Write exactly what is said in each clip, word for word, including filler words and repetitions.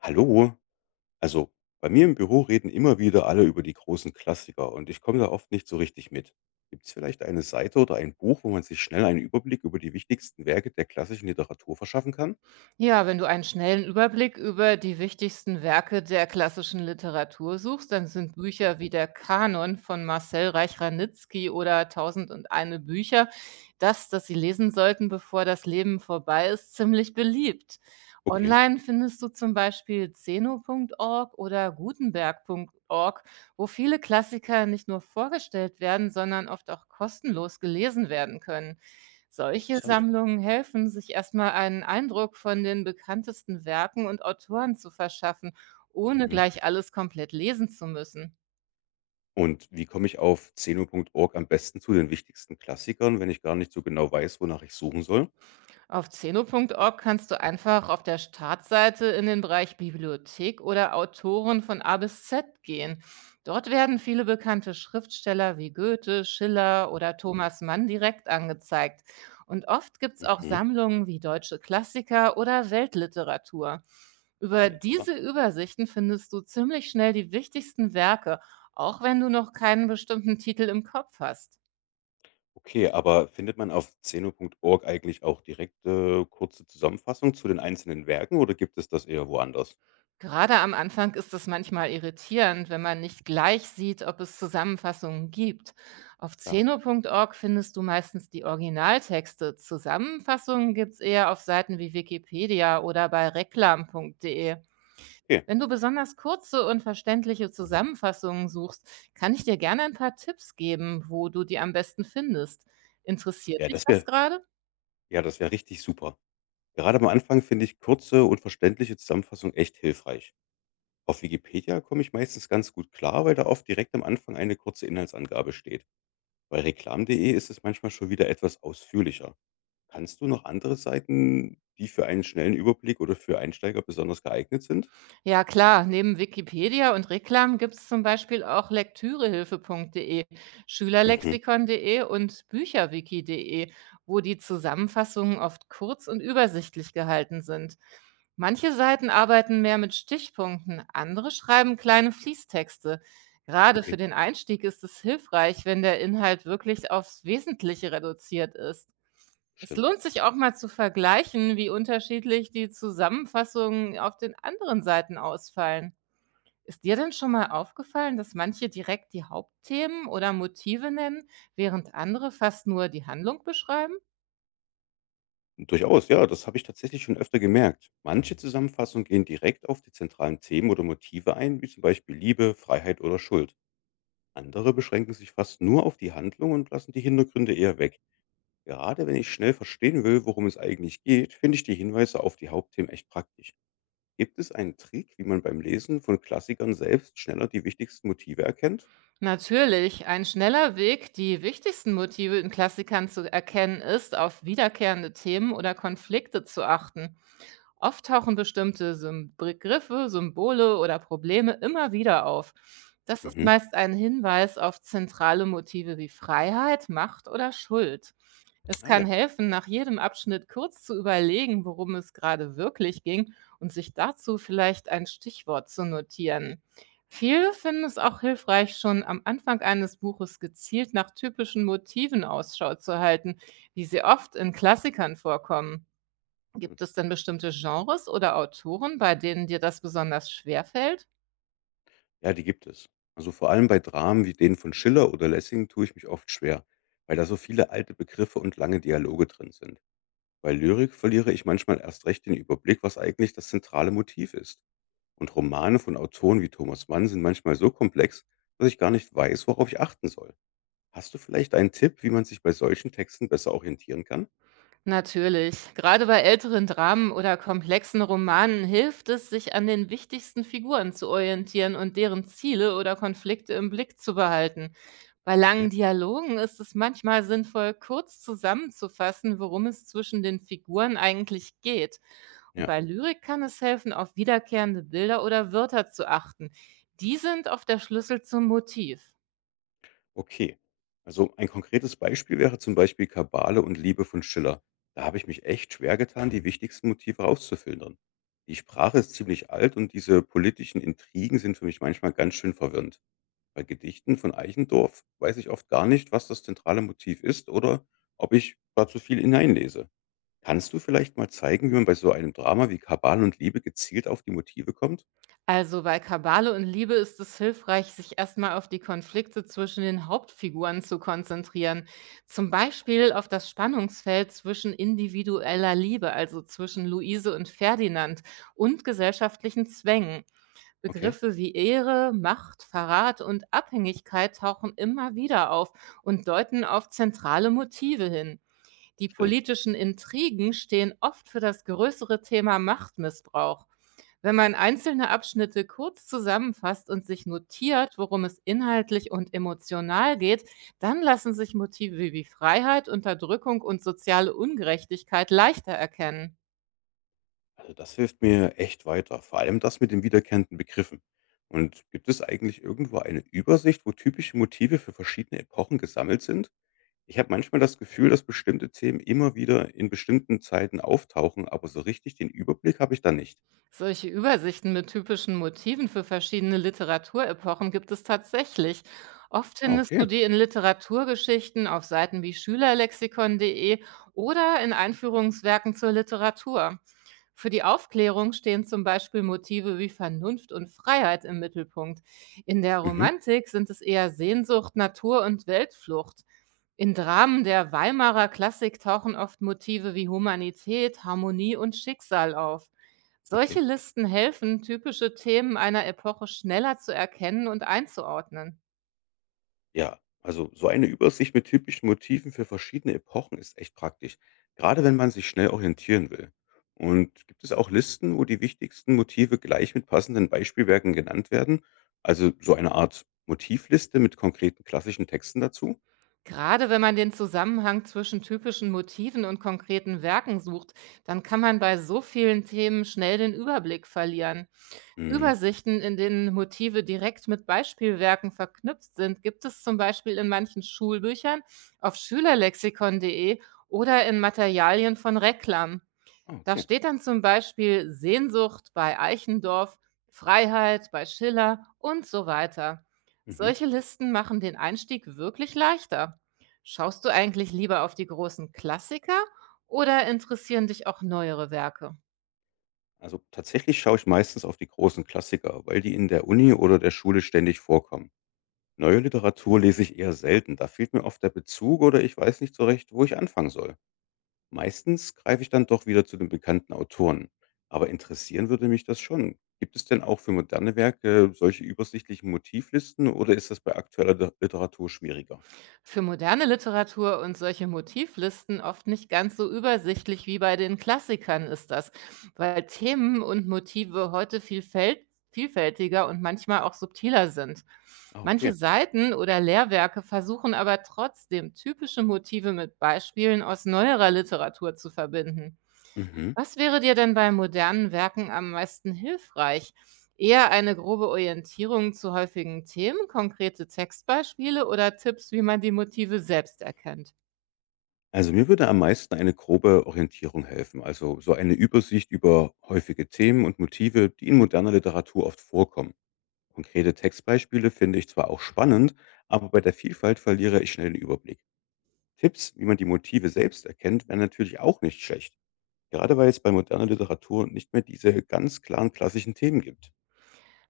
Hallo, also bei mir im Büro reden immer wieder alle über die großen Klassiker und ich komme da oft nicht so richtig mit. Gibt es vielleicht eine Seite oder ein Buch, wo man sich schnell einen Überblick über die wichtigsten Werke der klassischen Literatur verschaffen kann? Ja, wenn du einen schnellen Überblick über die wichtigsten Werke der klassischen Literatur suchst, dann sind Bücher wie der Kanon von Marcel Reich-Ranitzky oder Tausend und eine Bücher, das, das sie lesen sollten, bevor das Leben vorbei ist, ziemlich beliebt. Okay, Online findest du zum Beispiel zeno Punkt org oder gutenberg Punkt org, wo viele Klassiker nicht nur vorgestellt werden, sondern oft auch kostenlos gelesen werden können. Solche interessant. Sammlungen helfen, sich erstmal einen Eindruck von den bekanntesten Werken und Autoren zu verschaffen, ohne Mhm. gleich alles komplett lesen zu müssen. Und wie komme ich auf zeno punkt org am besten zu den wichtigsten Klassikern, wenn ich gar nicht so genau weiß, wonach ich suchen soll? Auf zeno Punkt org kannst du einfach auf der Startseite in den Bereich Bibliothek oder Autoren von A bis Z gehen. Dort werden viele bekannte Schriftsteller wie Goethe, Schiller oder Thomas Mann direkt angezeigt. Und oft gibt es auch Mhm. Sammlungen wie deutsche Klassiker oder Weltliteratur. Über Klingt diese interessant. Übersichten findest du ziemlich schnell die wichtigsten Werke, auch wenn du noch keinen bestimmten Titel im Kopf hast. Okay, aber findet man auf zeno punkt org eigentlich auch direkte kurze Zusammenfassung zu den einzelnen Werken oder gibt es das eher woanders? Gerade am Anfang ist es manchmal irritierend, wenn man nicht gleich sieht, ob es Zusammenfassungen gibt. Auf Klar. zeno Punkt org findest du meistens die Originaltexte. Zusammenfassungen gibt es eher auf Seiten wie Wikipedia oder bei reklam Punkt de. Okay. Wenn du besonders kurze und verständliche Zusammenfassungen suchst, kann ich dir gerne ein paar Tipps geben, wo du die am besten findest. Interessiert Ja, dich das das wäre gerade? ja, das wäre richtig super. Gerade am Anfang finde ich kurze und verständliche Zusammenfassung echt hilfreich. Auf Wikipedia komme ich meistens ganz gut klar, weil da oft direkt am Anfang eine kurze Inhaltsangabe steht. Bei reklam.de ist es manchmal schon wieder etwas ausführlicher. Kannst du noch andere Seiten, die für einen schnellen Überblick oder für Einsteiger besonders geeignet sind? Ja klar, neben Wikipedia und Reklam gibt es zum Beispiel auch lektürehilfe Punkt de, Mhm. schülerlexikon Punkt de und bücherwiki Punkt de, wo die Zusammenfassungen oft kurz und übersichtlich gehalten sind. Manche Seiten arbeiten mehr mit Stichpunkten, andere schreiben kleine Fließtexte. Gerade für Okay, den Einstieg ist es hilfreich, wenn der Inhalt wirklich aufs Wesentliche reduziert ist. Es stimmt. lohnt sich auch mal zu vergleichen, wie unterschiedlich die Zusammenfassungen auf den anderen Seiten ausfallen. Ist dir denn schon mal aufgefallen, dass manche direkt die Hauptthemen oder Motive nennen, während andere fast nur die Handlung beschreiben? Durchaus, ja, das habe ich tatsächlich schon öfter gemerkt. Manche Zusammenfassungen gehen direkt auf die zentralen Themen oder Motive ein, wie zum Beispiel Liebe, Freiheit oder Schuld. Andere beschränken sich fast nur auf die Handlung und lassen die Hintergründe eher weg. Gerade wenn ich schnell verstehen will, worum es eigentlich geht, finde ich die Hinweise auf die Hauptthemen echt praktisch. Gibt es einen Trick, wie man beim Lesen von Klassikern selbst schneller die wichtigsten Motive erkennt? Natürlich, ein schneller Weg, die wichtigsten Motive in Klassikern zu erkennen, ist, auf wiederkehrende Themen oder Konflikte zu achten. Oft tauchen bestimmte Sym Begriffe, Symbole oder Probleme immer wieder auf. Das ist Mhm. meist ein Hinweis auf zentrale Motive wie Freiheit, Macht oder Schuld. Es Ah kann ja, helfen, nach jedem Abschnitt kurz zu überlegen, worum es gerade wirklich ging und sich dazu vielleicht ein Stichwort zu notieren. Viele finden es auch hilfreich, schon am Anfang eines Buches gezielt nach typischen Motiven Ausschau zu halten, wie sie oft in Klassikern vorkommen. stimmt. Gibt es denn bestimmte Genres oder Autoren, bei denen dir das besonders schwer fällt? Ja, die gibt es. Also vor allem bei Dramen wie denen von Schiller oder Lessing tue ich mich oft schwer, weil da so viele alte Begriffe und lange Dialoge drin sind. Bei Lyrik verliere ich manchmal erst recht den Überblick, was eigentlich das zentrale Motiv ist. Und Romane von Autoren wie Thomas Mann sind manchmal so komplex, dass ich gar nicht weiß, worauf ich achten soll. Hast du vielleicht einen Tipp, wie man sich bei solchen Texten besser orientieren kann? Natürlich. Gerade bei älteren Dramen oder komplexen Romanen hilft es, sich an den wichtigsten Figuren zu orientieren und deren Ziele oder Konflikte im Blick zu behalten. Bei langen Okay. Dialogen ist es manchmal sinnvoll, kurz zusammenzufassen, worum es zwischen den Figuren eigentlich geht. Und Ja, bei Lyrik kann es helfen, auf wiederkehrende Bilder oder Wörter zu achten. Die sind oft der Schlüssel zum Motiv. okay. Also ein konkretes Beispiel wäre zum Beispiel Kabale und Liebe von Schiller. Da habe ich mich echt schwer getan, die wichtigsten Motive rauszufiltern. Die Sprache ist ziemlich alt und diese politischen Intrigen sind für mich manchmal ganz schön verwirrend. Bei Gedichten von Eichendorff weiß ich oft gar nicht, was das zentrale Motiv ist oder ob ich da zu viel hineinlese. Kannst du vielleicht mal zeigen, wie man bei so einem Drama wie Kabal und Liebe gezielt auf die Motive kommt? Also bei Kabale und Liebe ist es hilfreich, sich erstmal auf die Konflikte zwischen den Hauptfiguren zu konzentrieren. Zum Beispiel auf das Spannungsfeld zwischen individueller Liebe, also zwischen Luise und Ferdinand, und gesellschaftlichen Zwängen. Okay, Begriffe wie Ehre, Macht, Verrat und Abhängigkeit tauchen immer wieder auf und deuten auf zentrale Motive hin. Die stimmt. politischen Intrigen stehen oft für das größere Thema Machtmissbrauch. Wenn man einzelne Abschnitte kurz zusammenfasst und sich notiert, worum es inhaltlich und emotional geht, dann lassen sich Motive wie Freiheit, Unterdrückung und soziale Ungerechtigkeit leichter erkennen. Also das hilft mir echt weiter, vor allem das mit den wiederkehrenden Begriffen. Und gibt es eigentlich irgendwo eine Übersicht, wo typische Motive für verschiedene Epochen gesammelt sind? Ich habe manchmal das Gefühl, dass bestimmte Themen immer wieder in bestimmten Zeiten auftauchen, aber so richtig den Überblick habe ich da nicht. Solche Übersichten mit typischen Motiven für verschiedene Literaturepochen gibt es tatsächlich. Oft Ah, findest du okay. die in Literaturgeschichten auf Seiten wie schülerlexikon Punkt de oder in Einführungswerken zur Literatur. Für die Aufklärung stehen zum Beispiel Motive wie Vernunft und Freiheit im Mittelpunkt. In der Mhm, Romantik sind es eher Sehnsucht, Natur und Weltflucht. In Dramen der Weimarer Klassik tauchen oft Motive wie Humanität, Harmonie und Schicksal auf. okay. Solche Listen helfen, typische Themen einer Epoche schneller zu erkennen und einzuordnen. Ja, also so eine Übersicht mit typischen Motiven für verschiedene Epochen ist echt praktisch, gerade wenn man sich schnell orientieren will. Und gibt es auch Listen, wo die wichtigsten Motive gleich mit passenden Beispielwerken genannt werden? Also so eine Art Motivliste mit konkreten klassischen Texten dazu? Gerade wenn man den Zusammenhang zwischen typischen Motiven und konkreten Werken sucht, dann kann man bei so vielen Themen schnell den Überblick verlieren. Mhm. Übersichten, in denen Motive direkt mit Beispielwerken verknüpft sind, gibt es zum Beispiel in manchen Schulbüchern auf schülerlexikon Punkt de oder in Materialien von Reklam. Ah, Da okay. steht dann zum Beispiel Sehnsucht bei Eichendorff, Freiheit bei Schiller und so weiter. Mhm. Solche Listen machen den Einstieg wirklich leichter. Schaust du eigentlich lieber auf die großen Klassiker oder interessieren dich auch neuere Werke? Also tatsächlich schaue ich meistens auf die großen Klassiker, weil die in der Uni oder der Schule ständig vorkommen. Neue Literatur lese ich eher selten, da fehlt mir oft der Bezug oder ich weiß nicht so recht, wo ich anfangen soll. Meistens greife ich dann doch wieder zu den bekannten Autoren. Aber interessieren würde mich das schon. Gibt es denn auch für moderne Werke solche übersichtlichen Motivlisten oder ist das bei aktueller Liter- Literatur schwieriger? Für moderne Literatur und solche Motivlisten oft nicht ganz so übersichtlich wie bei den Klassikern ist das, weil Themen und Motive heute vielfält vielfältiger und manchmal auch subtiler sind. Ah, Manche okay. Seiten oder Lehrwerke versuchen aber trotzdem typische Motive mit Beispielen aus neuerer Literatur zu verbinden. Mhm. Was wäre dir denn bei modernen Werken am meisten hilfreich? Eher eine grobe Orientierung zu häufigen Themen, konkrete Textbeispiele oder Tipps, wie man die Motive selbst erkennt? Also mir würde am meisten eine grobe Orientierung helfen, also so eine Übersicht über häufige Themen und Motive, die in moderner Literatur oft vorkommen. Konkrete Textbeispiele finde ich zwar auch spannend, aber bei der Vielfalt verliere ich schnell den Überblick. Tipps, wie man die Motive selbst erkennt, wären natürlich auch nicht schlecht. Gerade weil es bei moderner Literatur nicht mehr diese ganz klaren klassischen Themen gibt.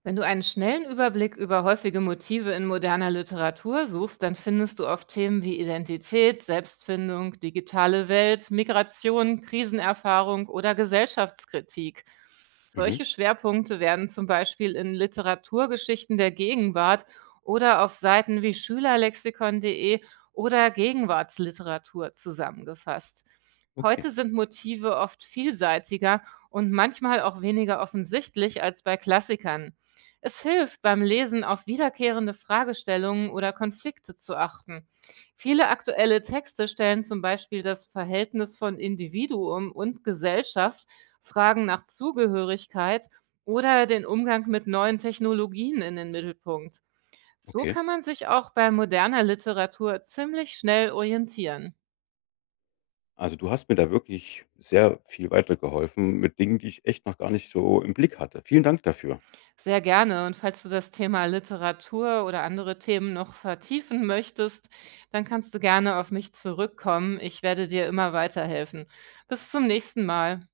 Wenn du einen schnellen Überblick über häufige Motive in moderner Literatur suchst, dann findest du oft Themen wie Identität, Selbstfindung, digitale Welt, Migration, Krisenerfahrung oder Gesellschaftskritik. Mhm. Solche Schwerpunkte werden zum Beispiel in Literaturgeschichten der Gegenwart oder auf Seiten wie schülerlexikon.de oder Gegenwartsliteratur zusammengefasst. Okay, Heute sind Motive oft vielseitiger und manchmal auch weniger offensichtlich als bei Klassikern. Es hilft beim Lesen auf wiederkehrende Fragestellungen oder Konflikte zu achten. Viele aktuelle Texte stellen zum Beispiel das Verhältnis von Individuum und Gesellschaft Fragen nach Zugehörigkeit oder den Umgang mit neuen Technologien in den Mittelpunkt. So okay. kann man sich auch bei moderner Literatur ziemlich schnell orientieren. Also du hast mir da wirklich sehr viel weitergeholfen mit Dingen, die ich echt noch gar nicht so im Blick hatte. Vielen Dank dafür. Sehr gerne. Und falls du das Thema Literatur oder andere Themen noch vertiefen möchtest, dann kannst du gerne auf mich zurückkommen. Ich werde dir immer weiterhelfen. Bis zum nächsten Mal.